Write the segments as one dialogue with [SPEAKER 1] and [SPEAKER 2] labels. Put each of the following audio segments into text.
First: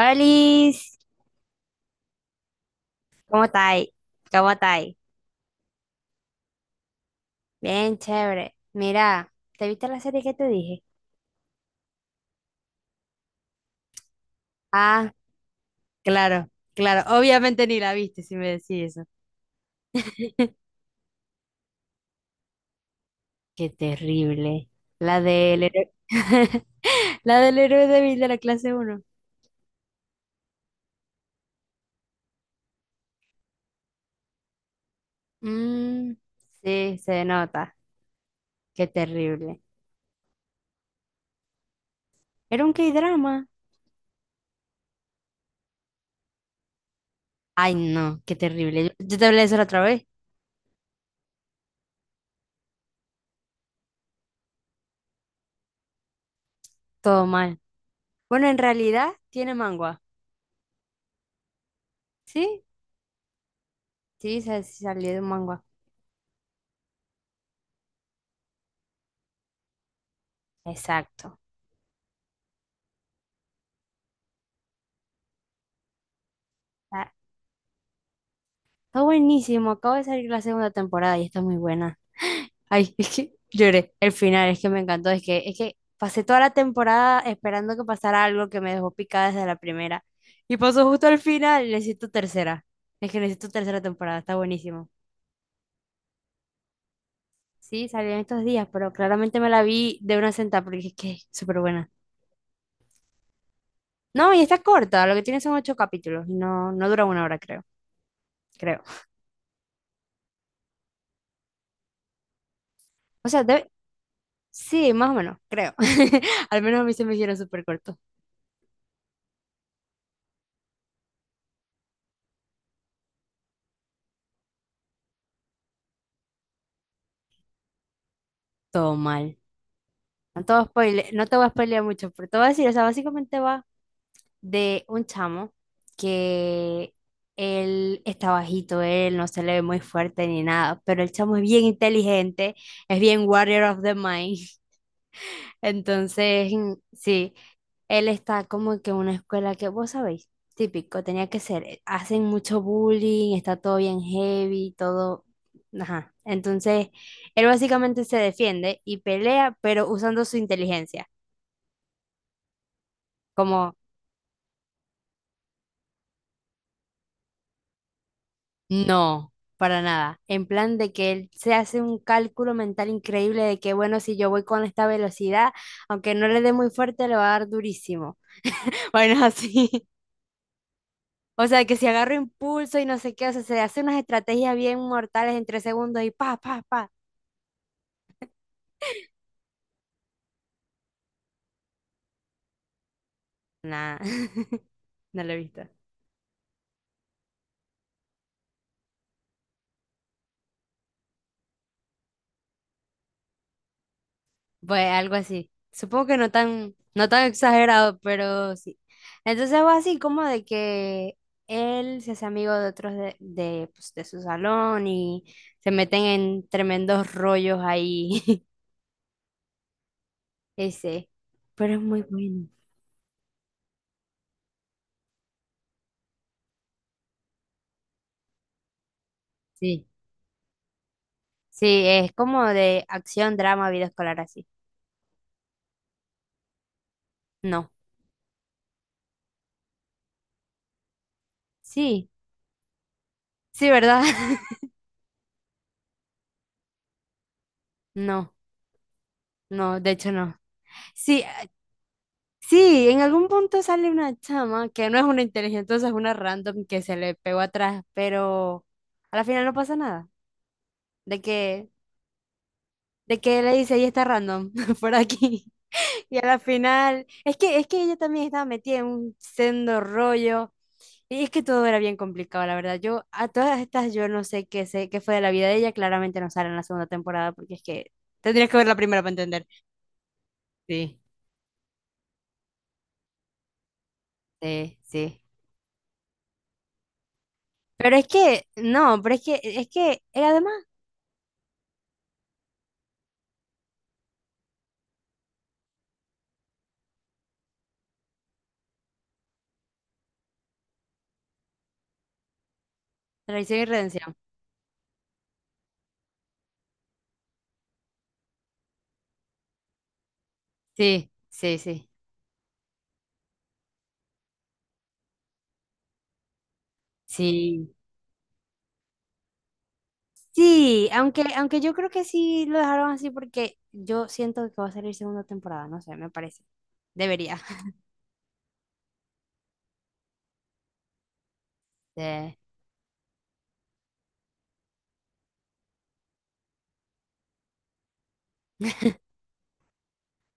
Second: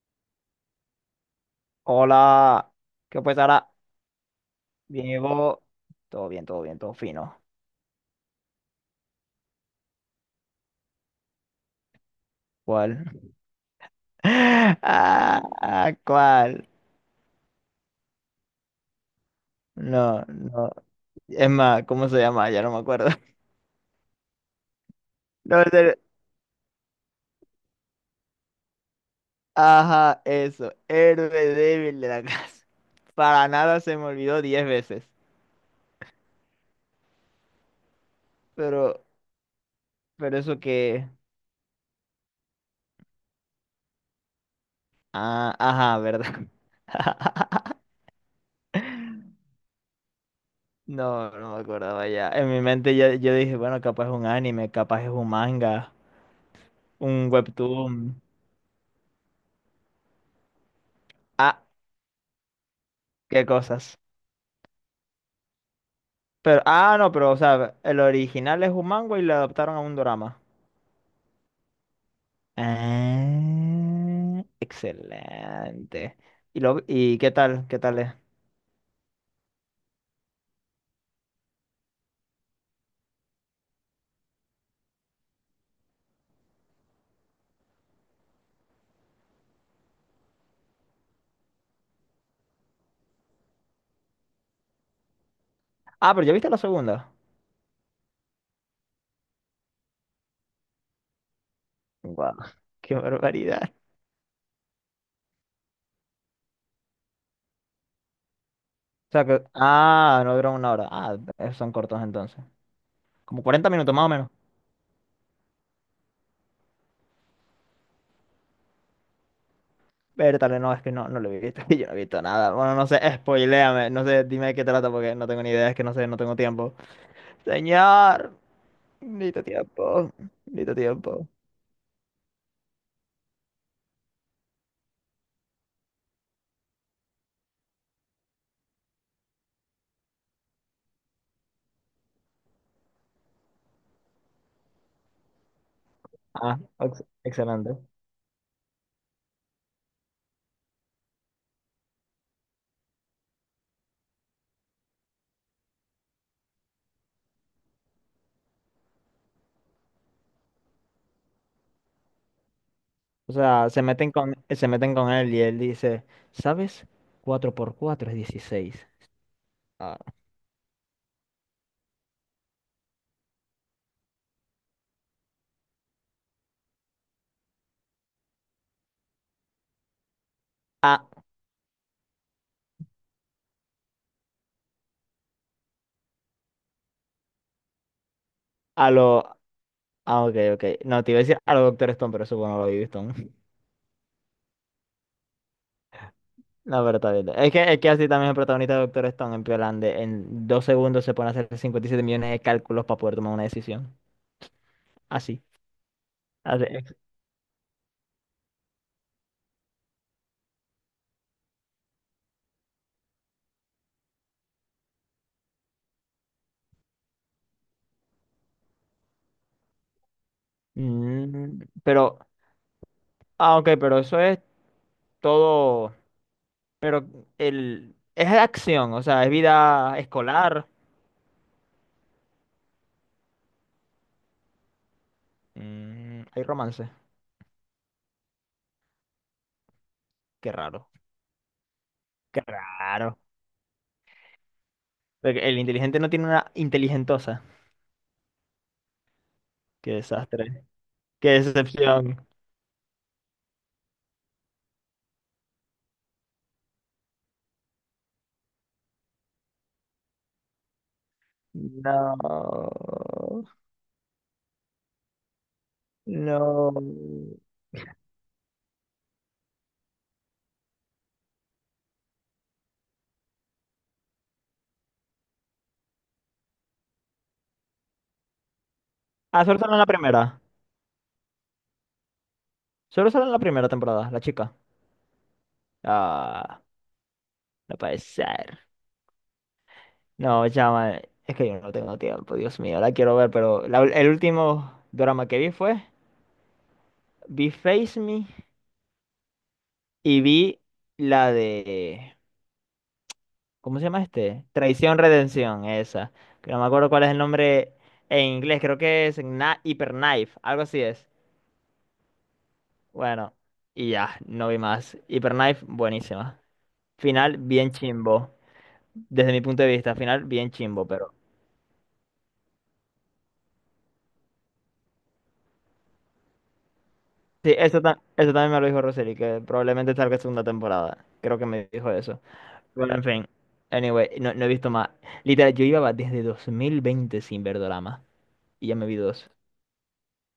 [SPEAKER 1] Olis,
[SPEAKER 2] Hola, ¿qué pues
[SPEAKER 1] ¿cómo
[SPEAKER 2] ahora?
[SPEAKER 1] estáis? ¿Cómo estáis?
[SPEAKER 2] Diego, todo bien, todo bien, todo fino.
[SPEAKER 1] Bien, chévere. Mira, ¿te viste la serie que te dije?
[SPEAKER 2] ¿Cuál? Ah,
[SPEAKER 1] Ah,
[SPEAKER 2] ah,
[SPEAKER 1] claro,
[SPEAKER 2] ¿cuál?
[SPEAKER 1] claro. Obviamente ni la viste si me decís eso.
[SPEAKER 2] No, no. Es más, ¿cómo se llama? Ya no me acuerdo.
[SPEAKER 1] Qué terrible. La
[SPEAKER 2] No,
[SPEAKER 1] del
[SPEAKER 2] en
[SPEAKER 1] héroe.
[SPEAKER 2] serio.
[SPEAKER 1] La del héroe débil de la clase uno.
[SPEAKER 2] Ajá, eso. Héroe débil de la casa. Para nada se me olvidó 10 veces.
[SPEAKER 1] Mm, sí, se nota. Qué
[SPEAKER 2] Pero,
[SPEAKER 1] terrible.
[SPEAKER 2] pero eso que.
[SPEAKER 1] Era un K-drama.
[SPEAKER 2] Ah, ajá, ¿verdad?
[SPEAKER 1] Ay, no, qué terrible. Yo te hablé de eso la otra vez.
[SPEAKER 2] No, no me acordaba ya. En mi mente ya, yo dije, bueno, capaz es un anime, capaz es un manga,
[SPEAKER 1] Todo
[SPEAKER 2] un
[SPEAKER 1] mal.
[SPEAKER 2] webtoon.
[SPEAKER 1] Bueno, en realidad tiene mangua.
[SPEAKER 2] Ah,
[SPEAKER 1] ¿Sí?
[SPEAKER 2] qué cosas.
[SPEAKER 1] Sí, salió de un manga.
[SPEAKER 2] Pero, no, pero, o sea, el original es un manga y le adaptaron a un drama.
[SPEAKER 1] Exacto.
[SPEAKER 2] Ah, excelente. ¿Y, lo,
[SPEAKER 1] Ah,
[SPEAKER 2] y qué tal? ¿Qué tal es?
[SPEAKER 1] Está buenísimo. Acaba de salir la segunda temporada y está muy buena. Ay, es que lloré. El final es que me encantó. Es que pasé toda la temporada esperando que pasara algo que me dejó picada desde la primera. Y pasó justo al final. Necesito tercera. Es que necesito tercera temporada. Está buenísimo.
[SPEAKER 2] Ah, pero ya viste la segunda.
[SPEAKER 1] Sí, salió en estos días, pero claramente me la vi de una sentada porque es que es súper buena.
[SPEAKER 2] Guau, qué barbaridad.
[SPEAKER 1] No, y está corta. Lo que tiene son ocho capítulos. No, no dura una hora, creo. Creo.
[SPEAKER 2] O sea que, no duran una hora. Son cortos entonces.
[SPEAKER 1] O
[SPEAKER 2] Como
[SPEAKER 1] sea,
[SPEAKER 2] 40 minutos más o menos.
[SPEAKER 1] Sí, más o menos, creo. Al menos a mí se me hicieron súper cortos.
[SPEAKER 2] Vértale, no, es que no lo he visto. Yo no he visto nada. Bueno, no sé, spoiléame. No sé, dime de qué trata porque no tengo ni idea. Es que no sé, no tengo tiempo. Señor,
[SPEAKER 1] Todo mal.
[SPEAKER 2] necesito tiempo.
[SPEAKER 1] No te voy a
[SPEAKER 2] Necesito
[SPEAKER 1] spoile- No
[SPEAKER 2] tiempo.
[SPEAKER 1] te voy a spoilear mucho, pero te voy a decir, o sea, básicamente va de un chamo que él está bajito, él no se le ve muy fuerte ni nada, pero el chamo es bien inteligente, es bien warrior of the mind. Entonces,
[SPEAKER 2] Ah,
[SPEAKER 1] mm, sí.
[SPEAKER 2] excelente.
[SPEAKER 1] Él está como que en una escuela que vos sabéis, típico, tenía que ser. Hacen mucho bullying, está todo bien heavy, todo. Ajá. Entonces, él básicamente se defiende y pelea, pero usando su inteligencia.
[SPEAKER 2] O sea,
[SPEAKER 1] Como,
[SPEAKER 2] se meten con él y él dice, ¿sabes? Cuatro por 4 es 16.
[SPEAKER 1] no, para
[SPEAKER 2] Ah,
[SPEAKER 1] nada. En plan de que él se hace un cálculo mental increíble de que, bueno, si yo voy con esta velocidad, aunque no le dé muy fuerte, le va a dar durísimo. Bueno, así.
[SPEAKER 2] ah,
[SPEAKER 1] O sea, que si agarro impulso y no sé qué, o sea, se hace unas estrategias bien mortales en tres segundos y pa, pa, pa.
[SPEAKER 2] a lo... Ah, ok, ok. No, te iba a decir a lo Doctor Stone, pero eso bueno, lo vi Stone.
[SPEAKER 1] Nah, no lo he visto.
[SPEAKER 2] No, pero está bien. Es que así también el protagonista de Doctor Stone en Piolande en 2 segundos se pone a hacer 57 millones de cálculos para poder tomar una decisión.
[SPEAKER 1] Pues algo
[SPEAKER 2] Así.
[SPEAKER 1] así. Supongo que no
[SPEAKER 2] Así.
[SPEAKER 1] tan, no tan exagerado, pero sí. Entonces va así como de que él se hace amigo de otros pues, de su salón y se meten en tremendos rollos ahí. Ese.
[SPEAKER 2] Mm,
[SPEAKER 1] Pero es muy
[SPEAKER 2] pero...
[SPEAKER 1] bueno.
[SPEAKER 2] Ah, ok, pero eso es todo... Pero el... Es acción, o sea, es
[SPEAKER 1] Sí.
[SPEAKER 2] vida escolar.
[SPEAKER 1] Sí, es como de acción, drama, vida escolar así.
[SPEAKER 2] Mm, hay romance.
[SPEAKER 1] No.
[SPEAKER 2] Qué raro.
[SPEAKER 1] Sí.
[SPEAKER 2] Qué raro.
[SPEAKER 1] Sí, ¿verdad?
[SPEAKER 2] Porque el inteligente no tiene una inteligentosa.
[SPEAKER 1] No, no, de
[SPEAKER 2] Qué
[SPEAKER 1] hecho no.
[SPEAKER 2] desastre.
[SPEAKER 1] Sí,
[SPEAKER 2] Qué decepción.
[SPEAKER 1] sí, en algún punto sale una chama que no es una inteligente, es una random que se le pegó atrás, pero a la final no pasa nada. De que,
[SPEAKER 2] No.
[SPEAKER 1] de que le dice, ella está random por aquí. Y a la
[SPEAKER 2] No.
[SPEAKER 1] final, es que ella también estaba metida en un sendo rollo. Y es que todo era bien complicado, la verdad. Yo, a todas estas, yo no sé qué sé, qué fue de la vida de ella. Claramente no sale en la segunda temporada, porque es que tendrías que ver la primera para
[SPEAKER 2] Ah,
[SPEAKER 1] entender.
[SPEAKER 2] solo sale en la primera.
[SPEAKER 1] Sí,
[SPEAKER 2] Solo sale en la primera temporada, la chica.
[SPEAKER 1] sí, sí.
[SPEAKER 2] Ah, no
[SPEAKER 1] Pero
[SPEAKER 2] puede
[SPEAKER 1] es que,
[SPEAKER 2] ser.
[SPEAKER 1] no, pero es que, es que,
[SPEAKER 2] No,
[SPEAKER 1] además,
[SPEAKER 2] llama. Es que yo no tengo tiempo, Dios mío. La quiero ver, pero el último drama que vi fue. Vi Face Me y vi la de.
[SPEAKER 1] traición y
[SPEAKER 2] ¿Cómo se llama
[SPEAKER 1] redención.
[SPEAKER 2] este? Traición Redención, esa. Que no me acuerdo cuál es el nombre en inglés, creo que es Hyper Knife, algo así es.
[SPEAKER 1] Sí, sí, sí,
[SPEAKER 2] Bueno, y ya, no vi más. Hyper Knife, buenísima. Final, bien
[SPEAKER 1] sí.
[SPEAKER 2] chimbo. Desde mi punto de vista, final, bien chimbo,
[SPEAKER 1] Sí,
[SPEAKER 2] pero.
[SPEAKER 1] aunque yo creo que sí lo dejaron así porque yo siento que va a salir segunda temporada, no sé, me parece. Debería.
[SPEAKER 2] Sí, eso, eso también me lo dijo Roseli, que probablemente salga segunda temporada. Creo que me dijo
[SPEAKER 1] Sí.
[SPEAKER 2] eso. Bueno, en fin. Anyway, no, no he visto más. Literal, yo iba desde 2020 sin ver drama. Y ya me vi dos.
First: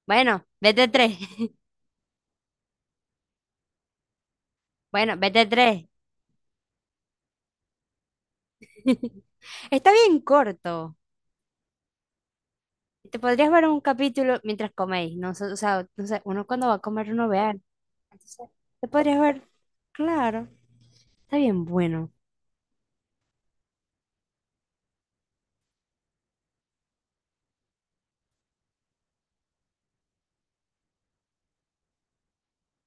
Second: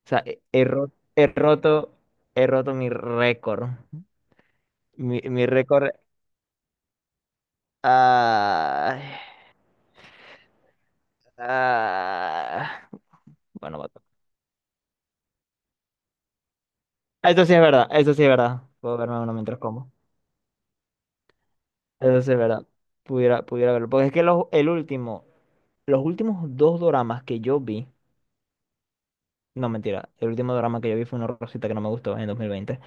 [SPEAKER 2] O sea, he,
[SPEAKER 1] Bueno,
[SPEAKER 2] he
[SPEAKER 1] vete
[SPEAKER 2] ro-
[SPEAKER 1] tres.
[SPEAKER 2] he roto, he roto mi récord.
[SPEAKER 1] Bueno,
[SPEAKER 2] Mi,
[SPEAKER 1] vete
[SPEAKER 2] mi
[SPEAKER 1] tres.
[SPEAKER 2] récord. ah,
[SPEAKER 1] Está bien corto.
[SPEAKER 2] ah,
[SPEAKER 1] Te podrías ver
[SPEAKER 2] bueno,
[SPEAKER 1] un
[SPEAKER 2] vato.
[SPEAKER 1] capítulo mientras coméis, no sé, o sea, no sé, uno cuando va a comer uno
[SPEAKER 2] Eso
[SPEAKER 1] vea.
[SPEAKER 2] sí es verdad, eso sí es
[SPEAKER 1] Entonces,
[SPEAKER 2] verdad.
[SPEAKER 1] te
[SPEAKER 2] Puedo
[SPEAKER 1] podrías
[SPEAKER 2] verme uno
[SPEAKER 1] ver,
[SPEAKER 2] mientras como.
[SPEAKER 1] claro, está bien bueno.
[SPEAKER 2] Eso sí es verdad. Pudiera verlo. Porque es que el último, los últimos dos doramas que yo vi. No, mentira. El último drama que yo vi fue una rosita que no me gustó en 2020.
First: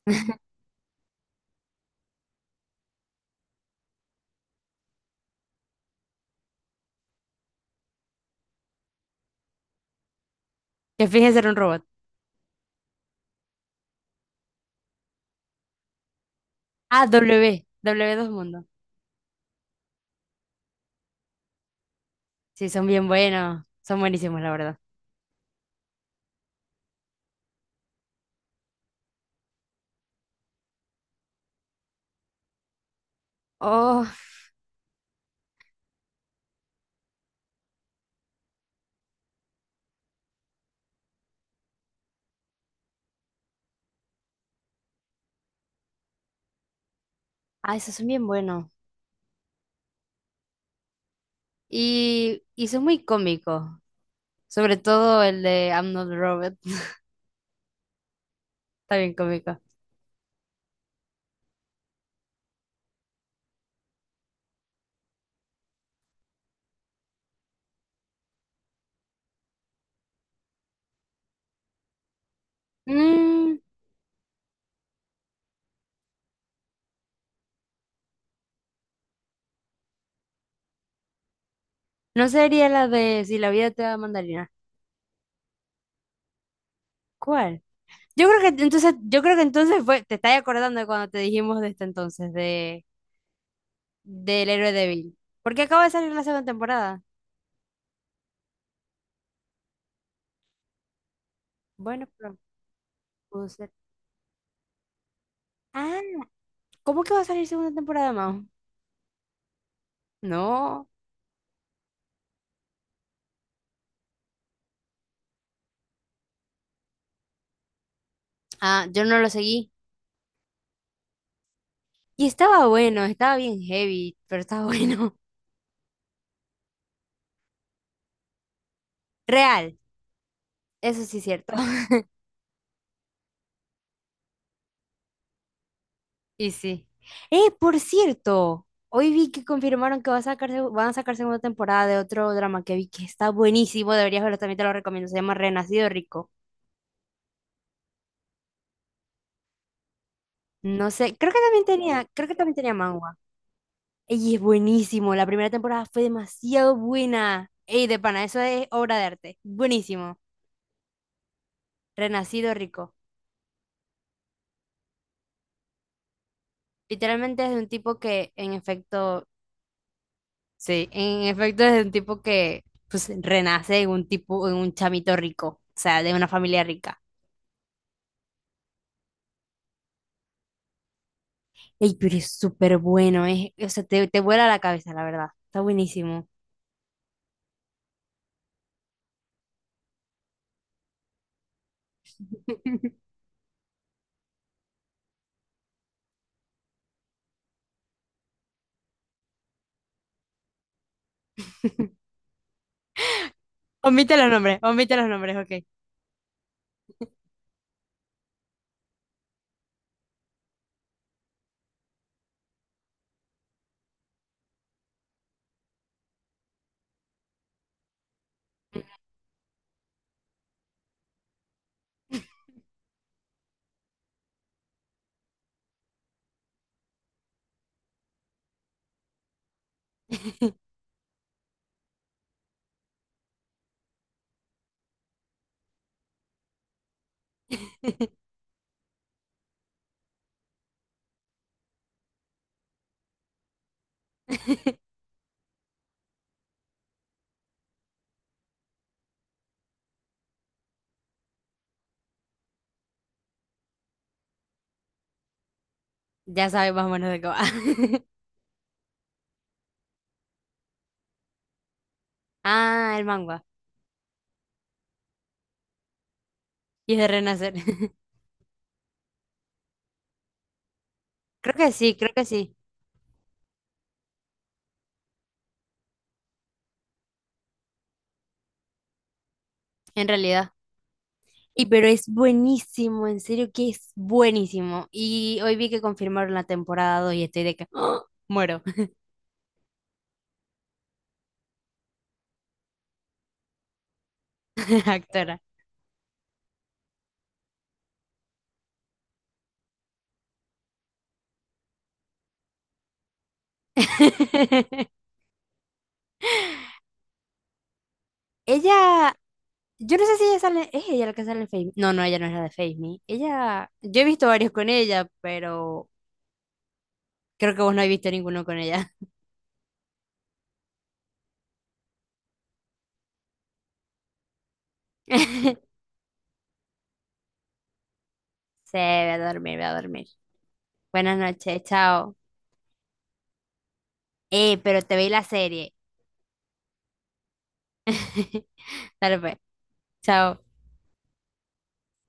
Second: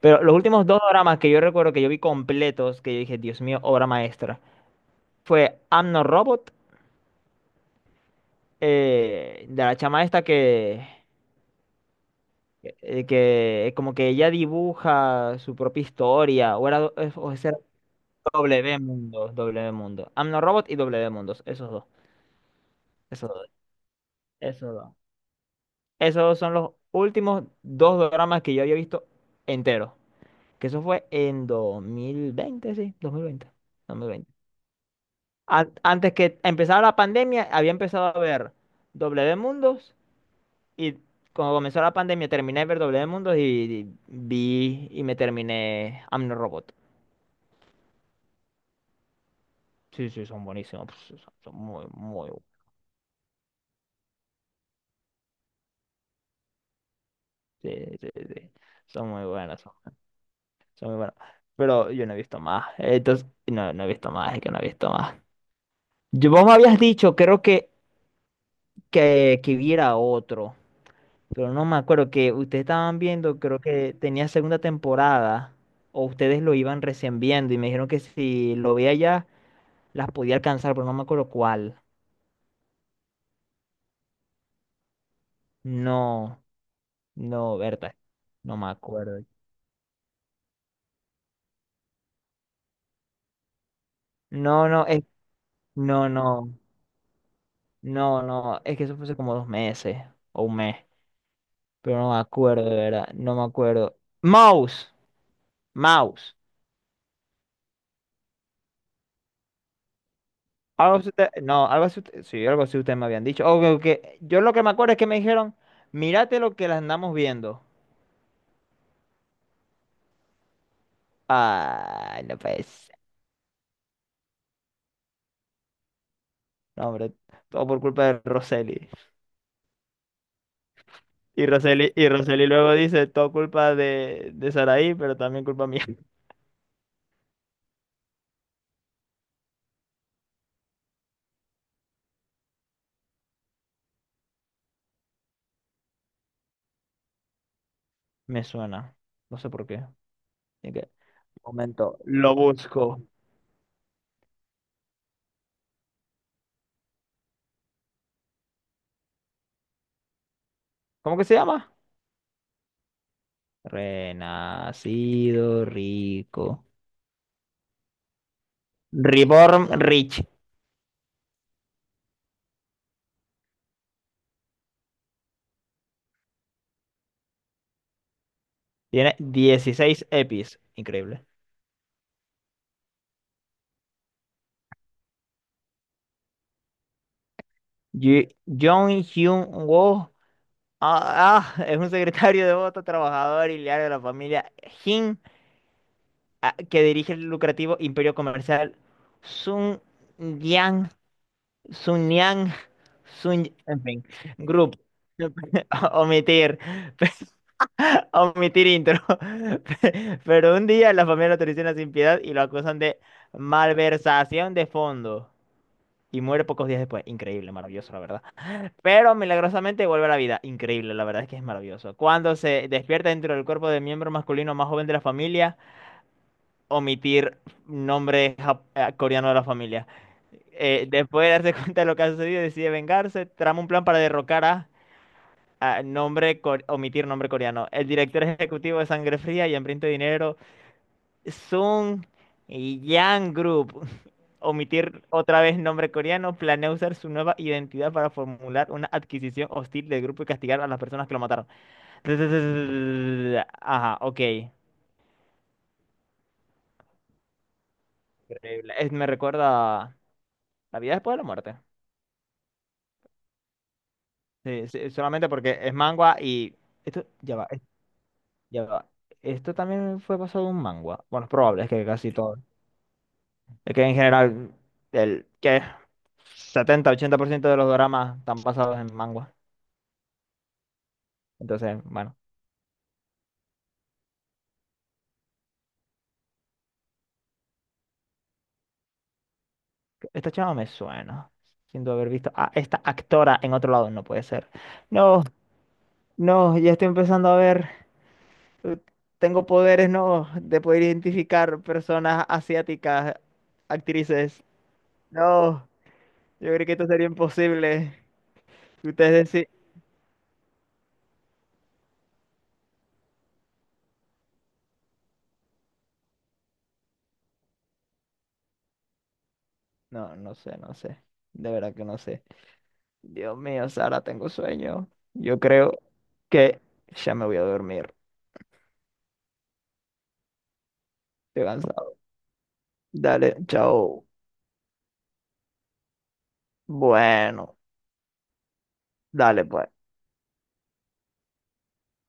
[SPEAKER 2] Pero los últimos dos dramas que yo recuerdo que yo vi completos, que yo dije, Dios mío, obra maestra, fue I'm No Robot, de la chama esta que,
[SPEAKER 1] Que finge ser un robot.
[SPEAKER 2] eh, que como que ella dibuja su propia historia, o era,
[SPEAKER 1] Ah,
[SPEAKER 2] o ese era
[SPEAKER 1] W, W dos Mundo.
[SPEAKER 2] W Mundo, W Mundo. Amno Robot y W Mundos, esos dos,
[SPEAKER 1] Sí, son bien
[SPEAKER 2] esos dos,
[SPEAKER 1] buenos, son buenísimos, la
[SPEAKER 2] esos
[SPEAKER 1] verdad.
[SPEAKER 2] dos. Esos son los últimos dos dramas que yo había visto enteros, que eso fue en 2020, sí, 2020,
[SPEAKER 1] Oh,
[SPEAKER 2] 2020. Antes que empezara la pandemia, había empezado a ver W Mundos. Y cuando comenzó la pandemia, terminé de ver W Mundos y vi y me terminé Amno Robot.
[SPEAKER 1] ah, esos son bien buenos.
[SPEAKER 2] Sí, sí, son buenísimos. Pues, son, son muy, muy bu-
[SPEAKER 1] Y son muy cómicos, sobre todo el de I'm Not a Robot,
[SPEAKER 2] sí, sí, sí.
[SPEAKER 1] está
[SPEAKER 2] Son
[SPEAKER 1] bien
[SPEAKER 2] muy
[SPEAKER 1] cómico.
[SPEAKER 2] buenos. Son muy buenos. Pero yo no he visto más. Entonces, no, no he visto más, es que no he visto más. Vos me habías dicho, creo que, viera otro. Pero no me acuerdo que ustedes estaban viendo,
[SPEAKER 1] Mm,
[SPEAKER 2] creo que tenía segunda temporada. O ustedes lo iban recién viendo y me dijeron que si lo veía ya las podía alcanzar, pero no me acuerdo cuál.
[SPEAKER 1] no sería la de Si la vida te da mandarina.
[SPEAKER 2] No, no,
[SPEAKER 1] ¿Cuál?
[SPEAKER 2] Berta.
[SPEAKER 1] Yo creo
[SPEAKER 2] No
[SPEAKER 1] que
[SPEAKER 2] me
[SPEAKER 1] entonces, yo
[SPEAKER 2] acuerdo.
[SPEAKER 1] creo que entonces fue, te estás acordando de cuando te dijimos de este entonces, de del
[SPEAKER 2] No,
[SPEAKER 1] héroe
[SPEAKER 2] no,
[SPEAKER 1] débil. Porque acaba de
[SPEAKER 2] no,
[SPEAKER 1] salir la segunda
[SPEAKER 2] no,
[SPEAKER 1] temporada.
[SPEAKER 2] no, no. Es que eso fue hace como 2 meses o un mes. Pero
[SPEAKER 1] Bueno,
[SPEAKER 2] no me
[SPEAKER 1] pero
[SPEAKER 2] acuerdo, de verdad. No me
[SPEAKER 1] pudo ser.
[SPEAKER 2] acuerdo. Mouse,
[SPEAKER 1] Ah,
[SPEAKER 2] mouse.
[SPEAKER 1] ¿cómo que va a salir segunda temporada, Mao? No.
[SPEAKER 2] No, sí, algo así ustedes me habían dicho. O yo lo que me acuerdo es que me dijeron, mírate lo que las andamos viendo.
[SPEAKER 1] Ah, yo no lo seguí.
[SPEAKER 2] Ay,
[SPEAKER 1] Y
[SPEAKER 2] no
[SPEAKER 1] estaba
[SPEAKER 2] pues.
[SPEAKER 1] bueno, estaba bien heavy, pero estaba bueno.
[SPEAKER 2] No, hombre, todo por culpa de Roseli.
[SPEAKER 1] Real, eso sí es
[SPEAKER 2] Y
[SPEAKER 1] cierto.
[SPEAKER 2] Roseli, y Roseli luego dice, todo culpa de Saraí, pero también culpa mía.
[SPEAKER 1] Y sí. Por cierto, hoy vi que confirmaron que va a sacarse, van a sacar segunda temporada de otro drama que vi que está buenísimo, deberías verlo, también te lo recomiendo, se llama Renacido Rico.
[SPEAKER 2] Me suena. No sé por qué. Así
[SPEAKER 1] No
[SPEAKER 2] que,
[SPEAKER 1] sé, creo que también
[SPEAKER 2] momento,
[SPEAKER 1] tenía, creo que
[SPEAKER 2] lo
[SPEAKER 1] también tenía
[SPEAKER 2] busco.
[SPEAKER 1] manga. Y es buenísimo, la primera temporada fue demasiado buena. Ey, de pana, eso es obra de arte. Buenísimo.
[SPEAKER 2] ¿Cómo que se llama?
[SPEAKER 1] Renacido Rico.
[SPEAKER 2] Renacido rico.
[SPEAKER 1] Literalmente es de un tipo que en efecto.
[SPEAKER 2] Reborn Rich.
[SPEAKER 1] Sí, en efecto es un tipo que pues renace en un tipo, en un chamito rico, o sea, de una familia rica.
[SPEAKER 2] Tiene 16 EPIs. Increíble.
[SPEAKER 1] Ey, pero es súper bueno, eh. O sea, te vuela la cabeza, la verdad. Está buenísimo.
[SPEAKER 2] Jong Hyun Woo. Ah, es un secretario devoto, trabajador y leal de la familia Jin, que dirige el lucrativo imperio comercial Sun Sunyang, Sun, en fin, group.
[SPEAKER 1] Omite los nombres, ok.
[SPEAKER 2] Omitir, omitir intro. Pero un día la familia lo traiciona sin piedad y lo acusan de malversación de fondo. Y muere pocos días después. Increíble, maravilloso, la verdad. Pero milagrosamente vuelve a la vida. Increíble, la verdad es que es maravilloso. Cuando se despierta dentro del cuerpo del miembro masculino más joven de la familia, omitir nombre coreanos de la familia. Después de darse cuenta de lo que ha sucedido, decide vengarse, trama un plan para derrocar a omitir nombre coreano. El director ejecutivo de Sangre Fría y Hambriento de Dinero, Sung Yang Group, omitir otra vez nombre coreano, planea usar su nueva identidad para formular una adquisición hostil del grupo y castigar a las personas que lo mataron. Ajá, ok.
[SPEAKER 1] Ya sabes más o menos de qué va.
[SPEAKER 2] Increíble. Me recuerda a La vida después de la muerte.
[SPEAKER 1] Ah, el manga.
[SPEAKER 2] Sí, sí, solamente porque es mangua y...
[SPEAKER 1] Y es
[SPEAKER 2] Esto,
[SPEAKER 1] de
[SPEAKER 2] ya va,
[SPEAKER 1] renacer.
[SPEAKER 2] ya va. Esto también fue pasado de un mangua. Bueno, es probable, es que casi
[SPEAKER 1] Creo que
[SPEAKER 2] todo.
[SPEAKER 1] sí,
[SPEAKER 2] Es que en general, el que 70-80% de los dramas están basados en mangua.
[SPEAKER 1] en realidad. Y
[SPEAKER 2] Entonces,
[SPEAKER 1] pero es
[SPEAKER 2] bueno,
[SPEAKER 1] buenísimo, en serio que es buenísimo. Y hoy vi que confirmaron la temporada 2 y estoy de que ¡ah, muero!
[SPEAKER 2] esta chava me suena. Siento haber visto a esta actora en otro lado, no puede ser. No,
[SPEAKER 1] Actora.
[SPEAKER 2] no, ya estoy empezando a ver. eh, Tengo poderes, no, de poder identificar personas asiáticas, actrices. No, yo creo que esto sería imposible.
[SPEAKER 1] Ella,
[SPEAKER 2] Ustedes decís,
[SPEAKER 1] yo no sé si ella sale, es ella la que sale en Face Me. No, no, ella no es la de Face Me. Ella, yo he visto varios con ella, pero creo que vos no has visto ninguno con ella.
[SPEAKER 2] no, no sé, no sé. De verdad que no sé. Dios mío, Sara, tengo sueño. Yo creo que ya me voy a dormir.
[SPEAKER 1] Sí, voy a dormir, voy a dormir. Buenas
[SPEAKER 2] Estoy
[SPEAKER 1] noches,
[SPEAKER 2] cansado.
[SPEAKER 1] chao.
[SPEAKER 2] Dale, chao.
[SPEAKER 1] Pero te vi la serie.
[SPEAKER 2] Bueno,
[SPEAKER 1] Dale pues,
[SPEAKER 2] dale pues.
[SPEAKER 1] chao.